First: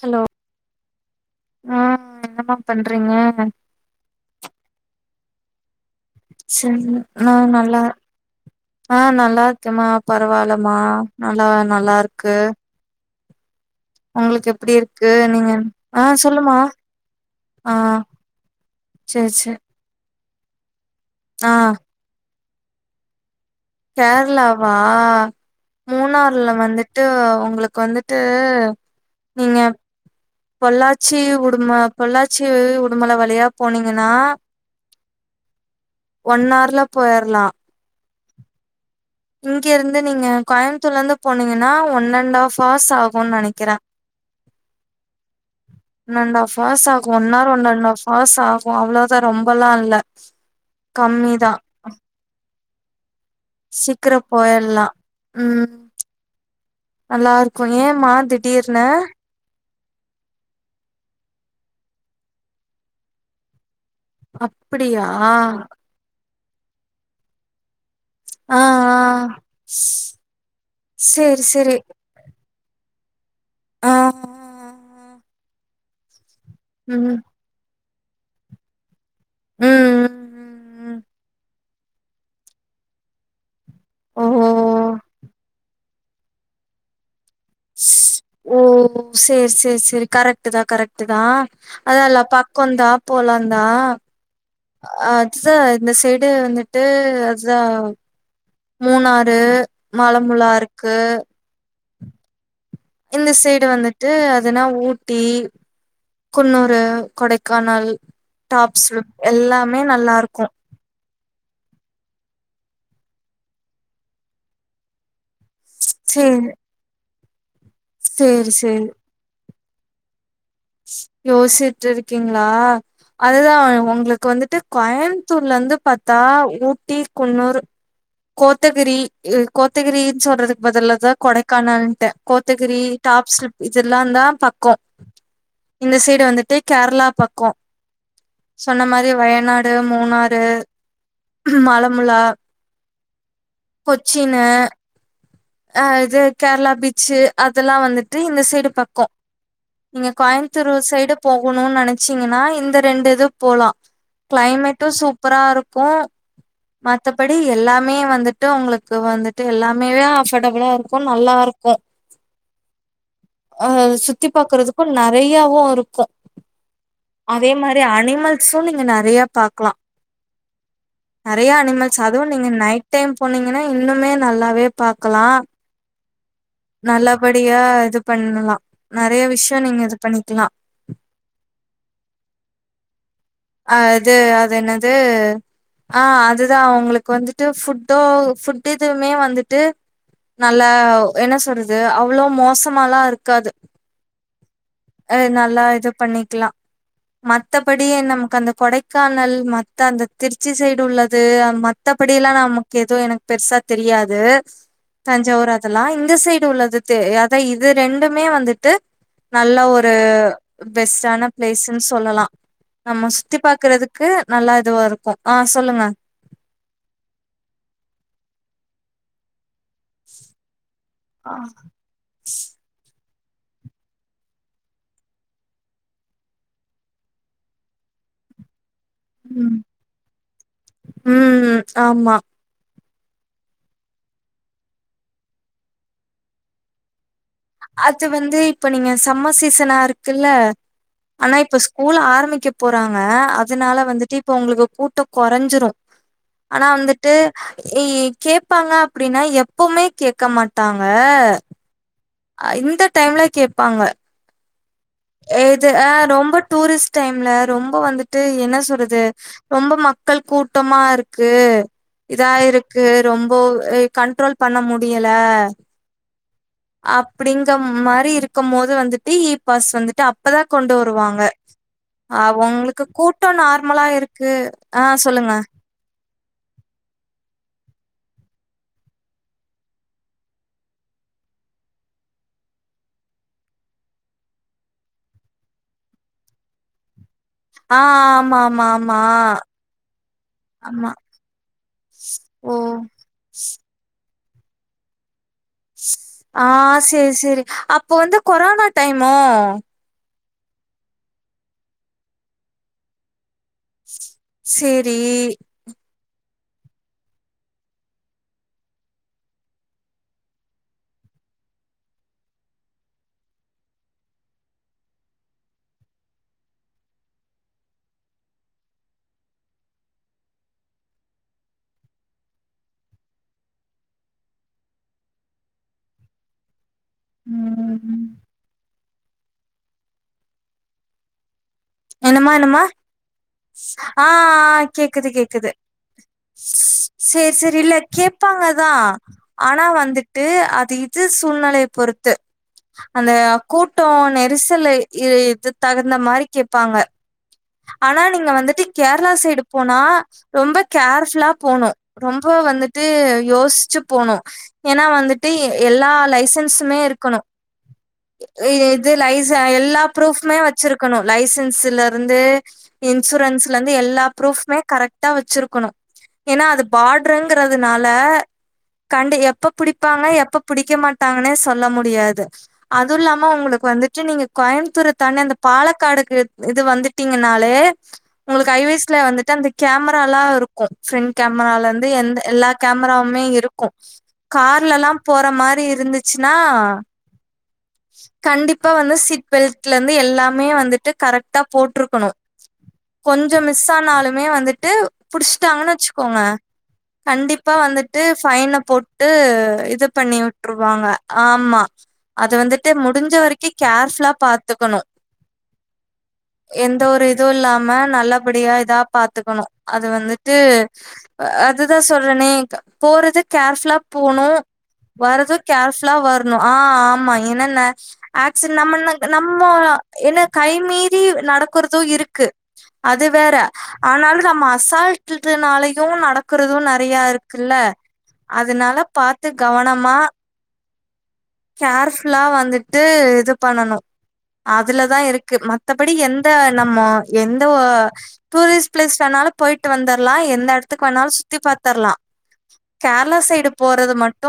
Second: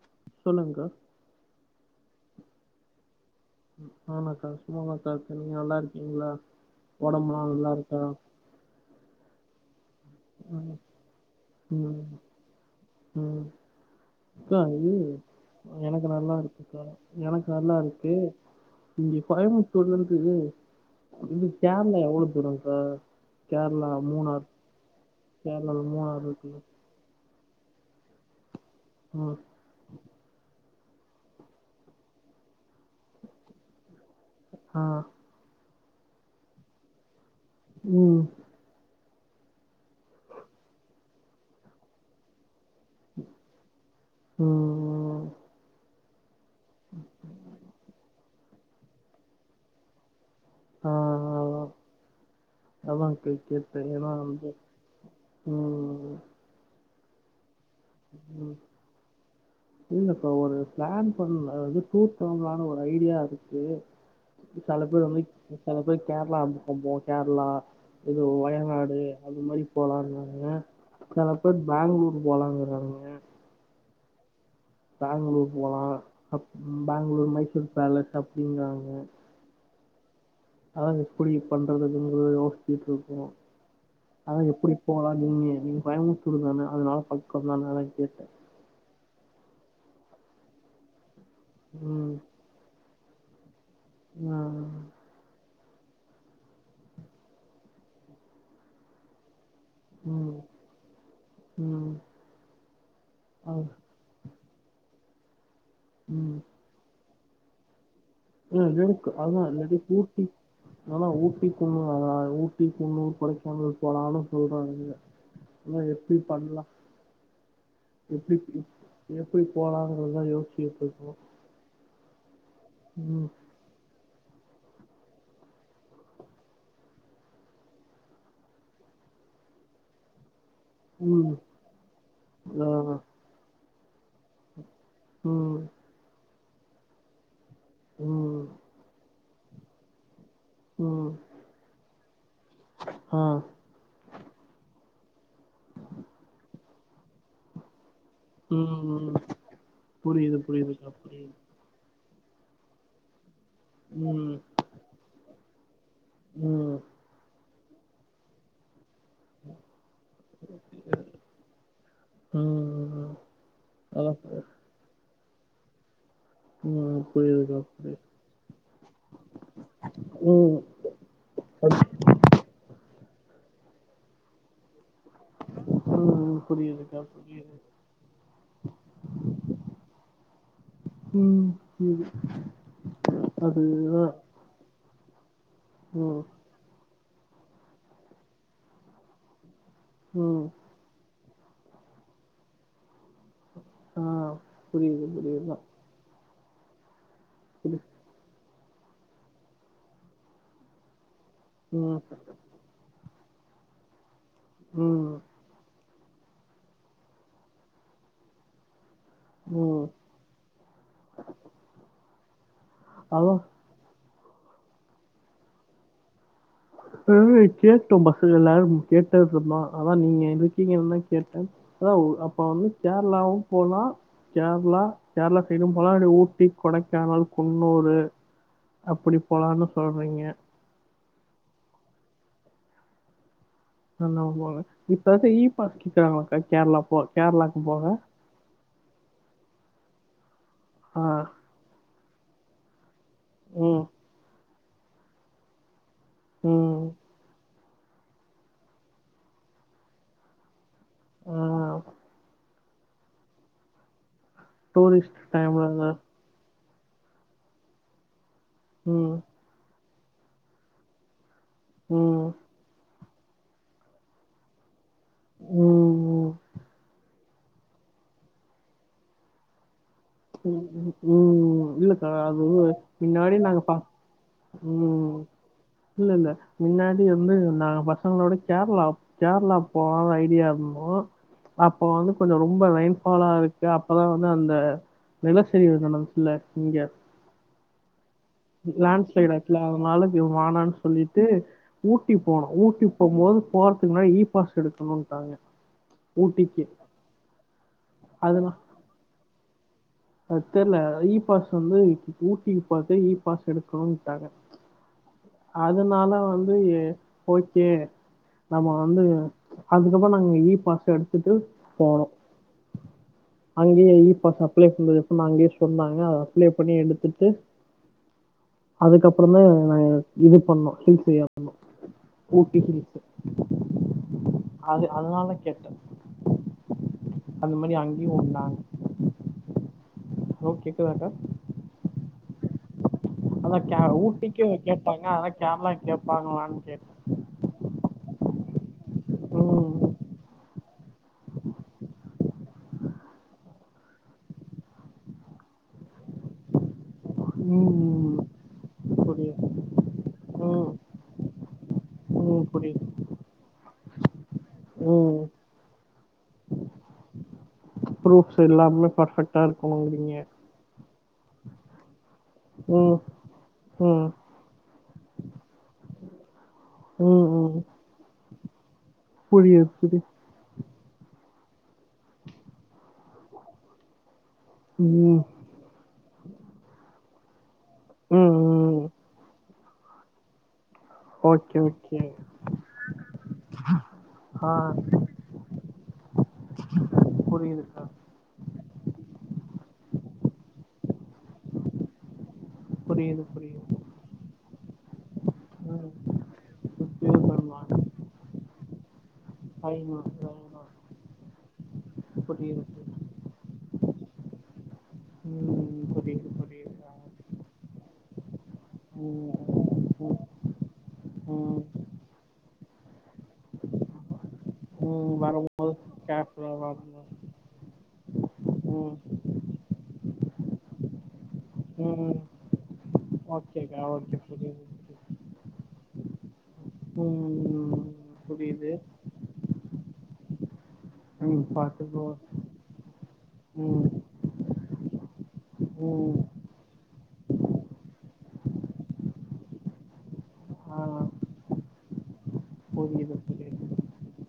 Hello சொல்லுங்கக்கா ஆ என்ன மா பண்றீங்க ஆமாக்கா [unintelligible] நீங்க நல்லா இருக்கீங்களா சரி நா உடம்புலா நல்லா இருக்கா ஆ நல்லா இருக்க மா பரவாயில்லமா ம் நல்லாவே நல்லா ம் இருக்கு ம் உங்களுக்கு அக்கா எப்டி இது இருக்கு நீங்க ஆ எனக்கு நல்லா சொல்லுமா இருக்கு கா எனக்கு ஆ நல்லா இருக்கு இங்க சேரி சேரி கோயம்புத்தூர்ல இருந்து வந்து ஆ கேரளா எவ்ளோ தூரம் கா கேரளாவா கேரளாவில் மூணார் மூணார்ல இருக்குல்ல வந்து ட்டு உங்களுக்கு வந்துட்டு ஆ நீங்க பொள்ளாச்சி உடுமல பொள்ளாச்சி உடுமல வழியா போனீங்கன்னா ஆ ஒன் ஹர்ல போய்ரலாம் ம் இங்கிருந்து நீங்க கோயம்புத்தூர்ல இருந்து போனீங்கன்னா ஒன் அண்ட் ஹாப் பாஸ் ஆகும்னு நினைக்கிறேன் ம் நன்ட் ஆஃப் பாஸ் ஆகும் ஒன்னார் ஒன்அண்ட் ஹார்ஸ் பாஸ் ஆகும் அவ்ளோதான் ரொம்பல்லா இல்ல கம்மி தான் அதான் கை கேப்பேன் ஏனா சீக்கிர வந்து போயிர்லா ம் நல்லா இருக்கும் ஏம்மா திடீர்னு இல்லக்கா ஒரு பிளான் பண்ண வந்து டூர் போலாம்னு ஒரு ஐடியா இருக்கு செல பேர் அப்டியா வந்து ஆ செல பேர் கேர்ளா முக்கம்போர் கேர்ளா எதோ ஆ வயநாடு அது மாரி போலான்னாங்க செல சேரி பேர் சேரி பேங்ளூர் போலாங்க ஹலோ ஆ பேங்ளூர் போலா அப் ம் பேங்ளூர் மைசூர் பேலஸ் அப்டின்னாங்க ம் ம் அதா ம். எப்டி பண்றதுனு யோச்சிட்டு இருக்கோ ஓ அதான் எப்டி போகலா நீங்க நீ கோயம்புத்தூர் தான அதனால பக்கம் தான அதா கேட்ட ஓ சேரி சேரி சேரி கரெக்ட்தா கரெக்ட்தா ம் அதெல்லா ப க்கம்ந்தா போலாந்தா மா அதுதா இந்த சைடு வந்துட்டு அதுதா மூணாறு ம் மலமுளா இருக்கு ம் இந்த ஆ, சைடு வந்துட்டு அதுனா ஊட்டி ம் குன்னூர் அ கொடைக்கானல் ம் டாப்ஸ் இருக்கு அதுனா இல்லாட்டி எல்லாமே நல்லா ஊட்டி இருக்கு இல்லனா ஊட்டி குன்னூ அதா ஊட்டி குன்னூர் கொடைக்கானல் போலான்னு சொல்றாங்கங்க அனா எப்டி சேரி பண்லாம் எப்டி சேரி சேரி எப்டி போலாங்கததான் யோஸ் யோசிட்டு இருக்கீங்களா ம் அதுதான் உங்களுக்கு வந்துட்டு கோயமுத்தூர்ல இருந்து பார்த்தா ஊட்டி குன்னூர் கோத்தகிரி இல்ல கோத்தகிரின்னு சொல்றது பதில்லா தான் ம் கொடைக்கானல்ன்ட்ட கோத்தகிரி ஆ டாப் சிலிப் இதெல்லாம் தான் பக்கோ ம் இந்த சைடு வந்துட்டு கேரளா பக்கம் ம் ம் சொன்ன மாரி வயநாடு மூணாறு ம் மலம்மூலா ஆ கொச்சினு அ இது கேரளா பீச்சு அதெல்லா வந்துட்டு இந்த சைடு ம் பக்கோ ம் நீங்க புரியுது கோயமுத்தூரு புரியுதுக்கா சைடு போ புரியுது ணூன் நெனச்சீங்கனா இந்த ரெண்டு இது போலா ம் கிளைமேட்டு சூப்பரா இருக்கு ம் மத்தபடி எல்லாமே வந்துட்டு உங்களுக்கு வந்துட்டு எல்லாமேதா ஆஃப் டபுளாருக்கு நல்லாருக்கு ம் அ அதா சுத்தி பாக்குறதுக்கு நெறயாவு இருக்கு ம் அதே புரியுதுக்கா மாரி புரியுது அனிமல்ஸு நீங்க நெறய பாக்லா ம் நெறயா அது- அனிமல்ஸ் அதுவு நீங்க நைட் டைம் போனீங்கனா இன்னுமே நல்லாவே பாக்கலா ம்ம் நல்லபடியா இது பண்ணலா நெறய விஷய நீங்க இது பண்ணிக்கலா ம் ம் அ அது அது என்னது ஆ ம் அது தா அவுங்களுக்கு வந்துட்டு ஃபுட்டோ ஃபுட் இதுவுமே வந்துட்டு ம் நல்லா என்ன சொல்றது அவ்ளோ மோசமாலா இருக் க்காது ஆ புரியுது அது புரியுதுதா நல்லா இது பண்ணிக்லா புரி மத்தபடி நமக்கு அந்த கொடைக்கானல் மத்த அந்த திருச்சி சைடு உள்ளது ம் மத்தபடில்லா நமக்கு எது எனக்கு பெருசா தெரியாது ம் தஞ்சாவூர் அத் தெல்லா இந்த சைடு உள்ளது தெ அத இது ரெண்டுமே வந்துட்டு நல்ல ம் ஒரு பெஸ்ட்டான பிளேஸ்ன் சொல்லலா நம்மச் அதா பாக்கறதுக்கு நல்லா இதுவா இருக்கு ஆ சொல்லுங்க ஆனே கேட்டோ பஸ்ஸுல எல்லாரு கேட்டோ சொன்னா அதா நீங்க இருக்கீங்கன்னு ஆ கேட்ட ஓ அப்ப வந்து கேரளாவு போலா கேர்ளா கேரளா சைடு போலா இல்ல ஊட்டி கொடைக்கானல் குன்னூரு அப்பிடி ம் போலான் சொல்றீங்க ம் ஆமா நநா போக இப்பந்து இ பாஸ் கேக்குறாங்களாகா கேரளா போ கேரளாக்கு போக அது வந்து இப்ப நீங்க சம்மர் சீசனா இருக்குல்ல ஆ ஆனா இப்ப ஸ்கூல் ஆரம்பிக்க போறாங்க அதனால ம் வந்துட்டு இப்போ உங்களுக்கு கூட்ட கொறஞ்சிடு ஆனா ம் வந்துட்டு கேப்பாங்க அப்டின்னா எப்பமே கேக்க மாட் டாங்க ஆ இந்த டைம்ல கேப்பாங்க டூரிஸ்ட் இது டைம்லங்க ஆ ரொம்ப டூரிஸ்ட் டைம்ல ரொம்ப வந்துட்டு என்ன சொல்றது ம் ரொம்ப மக்கள் கூட்டமா இருக்கு ம் இதா இருக்கு ரொம்ப கண்ட்ரோல் பண்ண முடியல ம் அப்படிங்க மாரி இருக்கு போது வந்துட்டு இ பாஸ் வந்துட்டு அப்பதான் கொண்டு ம் வருவாங்க ம் இல்லக்கா அது அவங்களுக்கு கூட்ட மின்னாடி நாங்க பா நார்மலா இருக்கு ஆ ம் சொல்லுங்க இல்ல இல்ல முன்னாடி வந்து நாங்க பசங்களோட கேரளா கேரளா போலான் ஐடியால இருந்தோ அப்ப வந்து கொஞ்சோ ரொம்ப ரைன்ஃபாலா இருக்கு அப்பதா வந்து அந்த நிலச்சரிவுதான ஃபுல்லா இங்க ஆ ஆமா ஆமா லாண்ட்ஸ்லைடுச்சுல அதனால இப்டி வானான் ஆமா. சொல்லிட்டு ஊட்டி போனோ ஓ! ஊட்டி போம்போது போறதுக்கு முன்னாடி இ பாஸ் எடுக்கணுன்ட்டாங்க ஆ ஊட்டிக்கு செரி செரி அப்போ வந்து கொரோனா டைமோ அத் தெர்ல இ பாஸ் வந்து ஊட்டிக்கு போறதுக்கு இ பாஸ் எடு எடுத்து [unintelligible] ட்டாங்க சேரி. அதனால வந்து எ ஓக்கே நம்ம வந்து அதுக்கப்பறோ நாங்க ஈ பாச எடுத்துட்டு போனோ அங்கேயே இ பாஸ் அ ப்ளை [unintelligible] அங்கேய சொன்னாங்க அத அப்ளை பண்ணி எடுத்துட்டு அதுக்கப்புறமு நாங்க இது பண்ணோ ஹில்ஸ் ஏற்னோ ஊட்டி ஹில்ஸ்சு அது அதனாலதா கேட்டே அந்த மாரி ம். அங்கயு வந்தாங் ஹலோ கேக்குதாக்கா என்னமா என்னமா அதான் கே ஆ ஊட்டிக்கு கேட்டாங்க கேக்குது அதான் கேக்குது கேரளா கேட்பாங்களான்னு கேட்டேன் சரி சரி இல்ல கேப்பாங்க தா ஆனா ம் வந்துட்டு அது இது சூழ்நிலைய பொறுத்து அந்த கூட்டோ நெரிசல் இ இது தகுந்த மாதிரி கேப்பாங்க ஆனா ம் நீங்க வந்துட்டு கேரளா புரியுது சைடு போனா ரொம்ப ம் கேர்ஃபுல்லா போனு ரொம்ப ம் வந்துட்டு புரியுது யோசிச்சு போனு ஏன்னா ம் வந்துட்டு எ எல்லா லைசன்ஸ் மே இருக்கணு ப்ரூஃப்ஸ் எல்லாமே இது லைச பர்ஃபெக்ட்டா எல்லா இருக்கணுங்கிறீங்க ப்ரூஃப் மே வச்சிருக்கணு லைசன்ஸ்ல இருந்து ம் இன்சூரன்ஸ்ல இந்து எல்லா ம் ப்ரூஃப்மே கரெக்ட்டா வச்சிருக்கணு ஏன்னா அது ம் ம் பாட்றங்றதுனால கண்ட எப்ப புரியுது புரியுது புடிப்பாங்க எப்ப புடிக்க மாட்டாங்கனே சொல்ல முடியாது அது இல்லாம உங்களுக்கு வந்துட்டு நீங்க கோயம்புத்தூர ம் தாண்டி அந்த பாலக்காடுக்கு இது வந்துட்டீங்கனாலே ம் உங்களுக்கு ஐ ம் வேஸ்ல வந்துட்டு அந்த கேமராலா இருக் கு ஃப்ரண்ட் ஓகே கேமராலந்து ஓகே எந் எல்லா கேமராவுமே இருக்கு ஆ கார்லல்லா போற மாரி இருந்துச்சுனா புரியுதுக்கா கண்டிப்பா வந்து சீட் பெல்ட்லந்து எல்லாமே வந்துட்டு கரெக்ட்டா போட்ருக்கணு புரியுது கொஞ்சோ மிஸ் புரியுது ஆனாலுமே வந்துட்டு புடுச்ட்டாங்கனு ம் வச்சுக்கோங்க ரிப்பேர் கண்டிப்பா பண்ணலாம். வந்துட்டு ஃபைன போட்டு இது ஐநூறு பண்ணி வுட்டுருவாங்க ஐநூறு ஆம்மா அது புரியுது வந்துட்டு புரியுது. முடிஞ்ச வரைக்கு கேர் ஃபுலா பாத்துக்கணு ம் புரியுது புரி எந்த ஒரு இது இல்லாம நல்லபடியா இதா பாத்துக்கணு அது ம் ம் வந்துட்டு ம் அதுதா சொல்றனே க போறது கேர்ஃபுல்லா போணு ம் வரது வரும்போது கேர்ஃபுல்லா வரணு கேப்ல ஆ வரும்போது ஆமா என்னன்ன ஆக்சிட் நம்மன ம் நம்மோ என்ன கை மீறி நடக்கறது இரு ம் க்கு அது வேற ஓகேக்கா ஓகே ஆனாலு நம்ம புரியுது புரியுது. அசால்ட் டுட்னாலயு நடக்கறது நெறைய இருக்குல்ல ம் புரியுது அதனால பாத்து கவனமா ம் பாத்துக்கோ கேர்ஃபுல்லா வந்துட்டு இது பண்ணனு ம் அதுலதா இருக்கு மத்தபடி ம் எந்த நம்மோ எந்த டூரிஸ்ட் பிளேஸ் வேணாலு போயிட்டு வந்தர்லா எந்த ஆ எடத்துக்கு வேணாலு சுத்தி பாத்தர்லா புரியுது கேரளா சைடு புரியுது போறது மட்டு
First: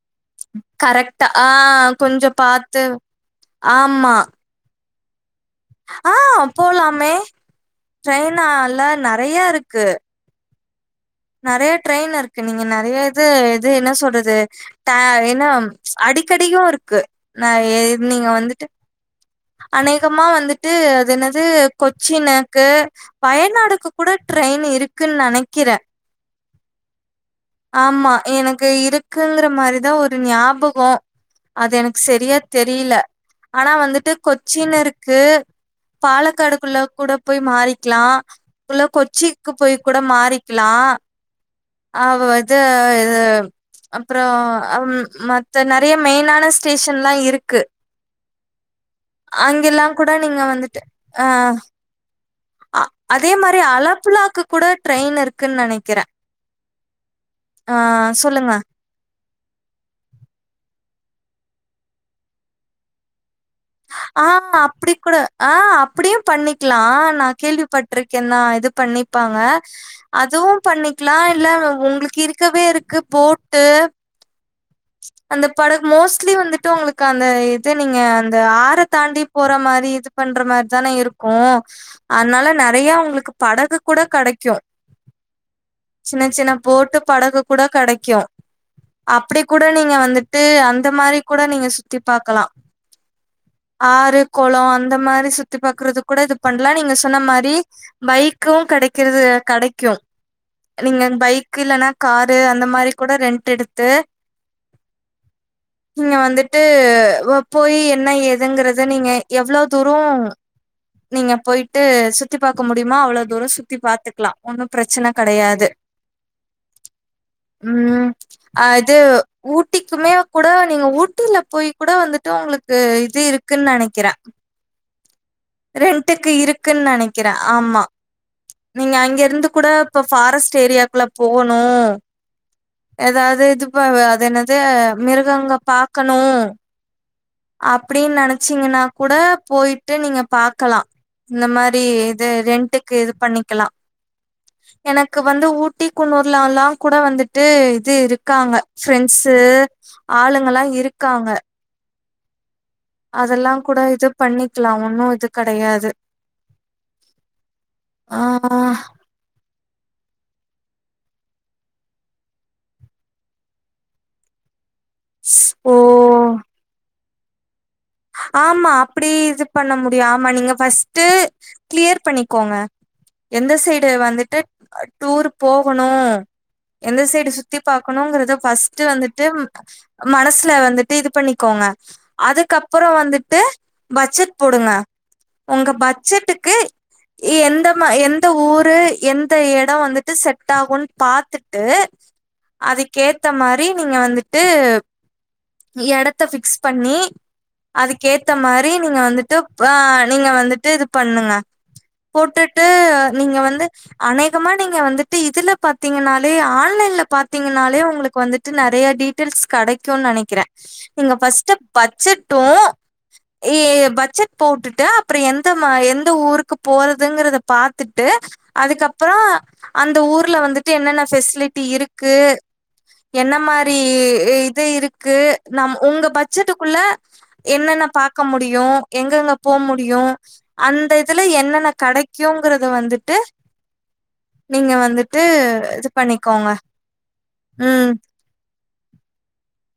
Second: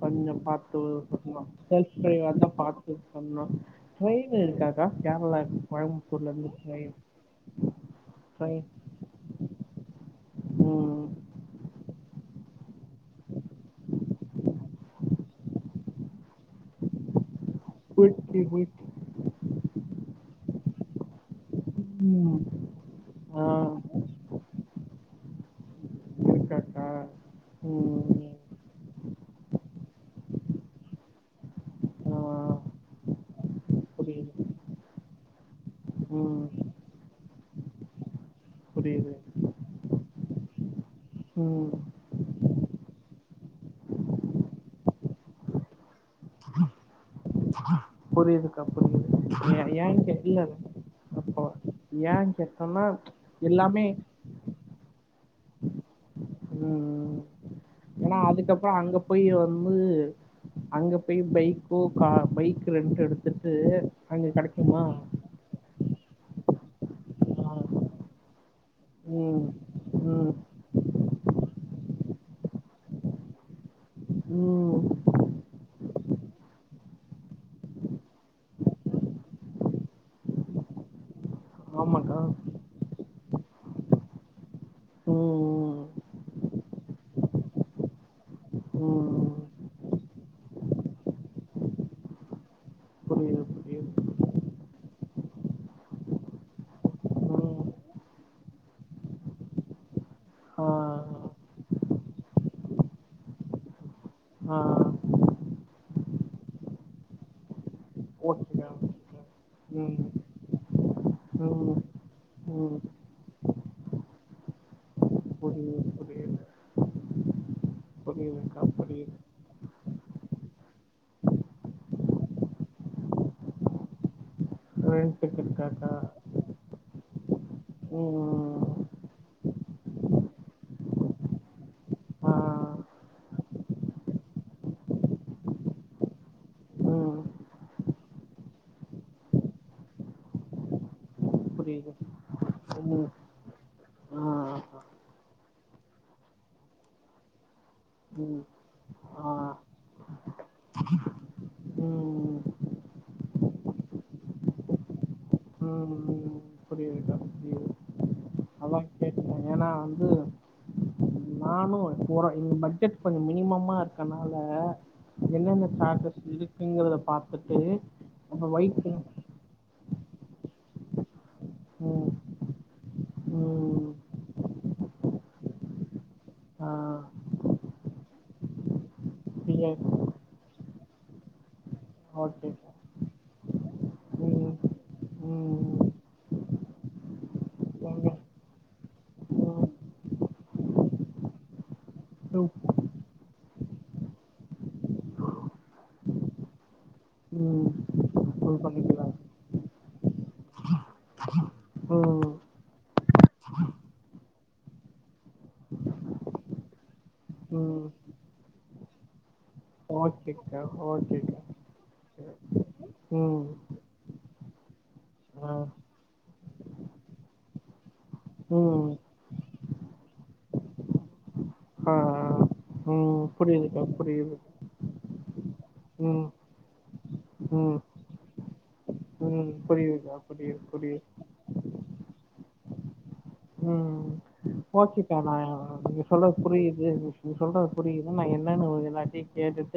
கொஞ்சோ பாத்து கரெக்டா ஆ பண்ணு [unintelligible] பாத்து பண்ணு ஆமா ட்ரெயின் இருக்கா கா கேரளாக் ஆ கோயம்த்தூர்லந்து ட்ரெயின் போலாமே ட்ரெயின் ட்ரெயினால நெறைய இருக்கு ம் நெறைய ட்ரெயின் இருக்கு நீங்க நெறைய இது இது என்ன சொல்றது ட ஏன்னா ம் அடிக்கடியு இருக்கு ந நீங்க ஓகே ஓகே வந்துட்டு அநேகமா வந்துட்டு அது என்னது ம் கொச்சினிக்கு ஆ வயநாடுக்கு கூட ட்ரெயின் இருக்குன் நெனைக்கிறே இருக்காக்கா ஆமா ம் எனக்கு இருக்குங்க்ற மாரிதா ஒரு ஞாபகோ அது எனக் ஆ செரியா தெரியில ஆனா வந்துட்டு புரியுது கொச்சினிருக்கு ம் பாலக்காடுக்குள்ள கூட போய் மாறிக்லா உள்ள புரியுது கொச்சிக்கு போய் கூட மாறிக்லா ம் அவ இது எ அப்றோ அம் மாத் த நெறைய மெயினான ஸ்டேஷன்ல்லா இருக்கு புரியுதுக்கா புரியுது ஏ அங்கெல்லா கூட நீங்க வந்துட்டு ஆ யா கேட் அதே மாரி அலப்புலாக்கு கூட ட்ரெயின் இருக் க்குன் நெனைக்கிறே ம் ஆ ஏன்னா சொல்லுங்க அதுக்கப்புறோ அங்க போய் வந்து அங்க போய் பைக்கோ கா பைக் ரெண்ட்டெ டுத்து ஆ அங்க கடைக்குமா அப்படி கூட ஆ அப்படியு பண்ணிக்லா நா ஆ கேள்விப்பட்ருக்கே நா இது பண்ணிப்பாங்க ம் ம் அதுவு பண்ணிக்லா இல்ல உங்ளுக்கு இருக்கவே இருக்கு போட்டு ம் அந்த படகு மோஸ்ட்லி வந்துட்டு உங்களுக்கு அந்த இது நீங்க அந்த ஆற தாண்டி போற மாரி இது பண்ற மாரி தானே இருக்கு ஆமாக்கா அத்னால நெறைய உங்ளுக்கு படகு கூட கடைக்கு ம் சின்ன சின்ன போட்டு படகு கூட கெடைக்கு ம் அப்படி கூட நீங்க வந்துட்டு அந்த மாரி கூட நீங்க சுத்தி பாக்கலா புரிது புரி ஆறு கொளோ அந்த மாரி சுத்தி பாக்குறது கூட இது பண்லா நீங்க சொன்ன மாரி ம் பைக்கு கடைக்கிறது கடைக்கு ஆ நீங்க பைக் இல்லனா காரு அந்த மாரி கூட ரெண்ட் எடுத்து ஆ நீங்க வந்துட்டு வ போயி என்ன ஓகேக்கா ஏதுங்கறத நீங்க ஓகேக்கா எவ்வளோ தூரோ ம் நீங்க ம் போயிட்டு சுத்தி பாக்க ம் முடியுமோ அவ்ளோ தூரோ சுத்தி பாத்துக்லா ஒன்னும் ப்ரெச்சன கெடையாது புரியுது புரியுது ம் அ இது ம் ஊட்டிக்குமே கூட நீங்க ஊட்டில போய் கூட வந்துட்டு உங்களுக்கு இது இருக்குன் நெனைக்கிறே ரெண்டுக்கு கா ரெண்டுக்கு இருக்குன் நெனைக்கிறே ஆமா ம் நீங்க அங்க இருந்து கூட இப்ப ஃபாரஸ்ட் ஏரியாக்குள்ள போணு ஆ எதாவ்து இதுப்ப வ அது என்னது மிருகங்க பாக்கணு ம் அப்படின் நெனச்சீங்கன்னா கூட போயிட்டு நீங்க பாக்கலா இந்த மாரி புரியுது இது ரெண்டுக்கு ம் இது பண்ணிக்கலா ஆ எனக்கு வந்து ஊட்டி குன்னூர்லாலா கூட வந்துட்டு இது ம் இருக்காங்க ஆ ஃப்ரெண்ஸு ஆளுங்கல்லா இருக்காங்க ம் அதெல்லா கூட இது பண்ணிக்லா ஒன்னு இது கடையாது புரிதுகா புரிது ஆ ஏன்னா வந்து நானு போறே எங்க பட்ஜெட் கொஞ்சோ மினிமமா இருக்கனால என்னென்ன ஓ சாடஸ் இருக்குங்கறத பாத்துட்டு அப்ப ஆமா வைட் அப்படி இது பண்ண முடியு ஆமா நீங்க ஃபர்ஸ்ட்ட் கிளியர் ம் பண்ணிக்கோங்க எந்த சைடு ம் வந்துட்டு டூர் போகணு எந்த சைடு சுத்தி பாக்கணுங்கறத பஸ்ட் வந்துட்டு மனசுல வந்துட்டு இது பண்ணிக்கோங்க ஆ ஓகே அதுக்கப்புறோ வந்துட்டு பட்ஜெட் ம் போடுங்க உங்க ம் பட்ஜெட்டுக்கு எந்த மா ஏங்க எந்த ஊரு எந்த ம் இடோ வந்துட்டு செட் ஆகுன்னு பாத்துட்டு அதுக்கேத்த மாரி நீங்க வந்துட்டு இடத்த பிக்ஸ் பண்ணி ம் ம் அதுக்கேத்த ஃபுல் மாரி நீங்க பண்ணிக்கலாம் வந்துட்டு ஆ நீங்க வந்துட்டு இது பண்ணுங்க ம் போட்டுட்டு நீங்க வந்து அநேகமா நீங்க வந்துட்டு இதுல பாத்தீங்கன்னாலே ஆன்லைன்ல பாத்தீங்கன்னாலே ம் உங்களுக்கு வந்துட்டு நெறைய டீடெயஸ் கிடைக்கும்னு நினைக்கிறே ஓகேக்கா நீங்க ஓகேக்கா ஃபர்ஸ்ட் பட்ஜெட்டு ம் ஏ பட்ஜெட் போட்டுட்டு அப்றோ எந்த ஆ எந்த ஊருக்கு போறதுங்கறத பாத்துட்டு ம் அதுக்கப்றோஅந்த ஊர்ல வந்துட்டு என்னென்ன பெஃசிலிட்டி ஆ இருக்கு ம் என்ன மாதிரி புரியுதுக்கா புரியுது இது இருக்கு நம் உங்க ம் பட்ஜெட்டுக்குள்ள ம் என்னென்ன பார்க்க முடியு எங்க எங்க ம் போக முடியு புரியுதுக்கா புரியுது அந்த புரியுது இது என்னென்ன கிடைக்குறது வந்துட்டு ம் நீங்க போச்சுக்கே வந்துட்டு நா இது நீங்க சொல்றது பண்ணிக்கோங்க. புரியுது சொல்றது புரியுது ஆ என்னன்னு எல்லாட்டையு கேட்டுட்டு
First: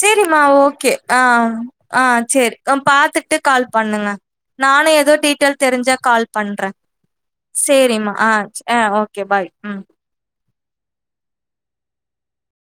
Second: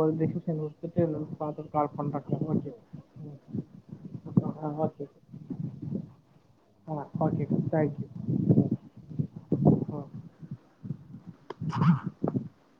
ஒரு டெசிஷன் ஓகே எடுத்துட்டு ஆ என்னன்னு பார்த்துட்டு கால் ஆ பண்றேன்க்கா சேரி ஓகே ம் பார்த்துட்டு கால் பண்ணுங்க ஆ நானு ஓகே ஏது டீட்டெயல் தெரிஞ்சா கால் பண்றே ஆ ஓகே தேங்க் சரிம்மா ஆ யூ ஓ ஓகே பாய் உ [inaudible]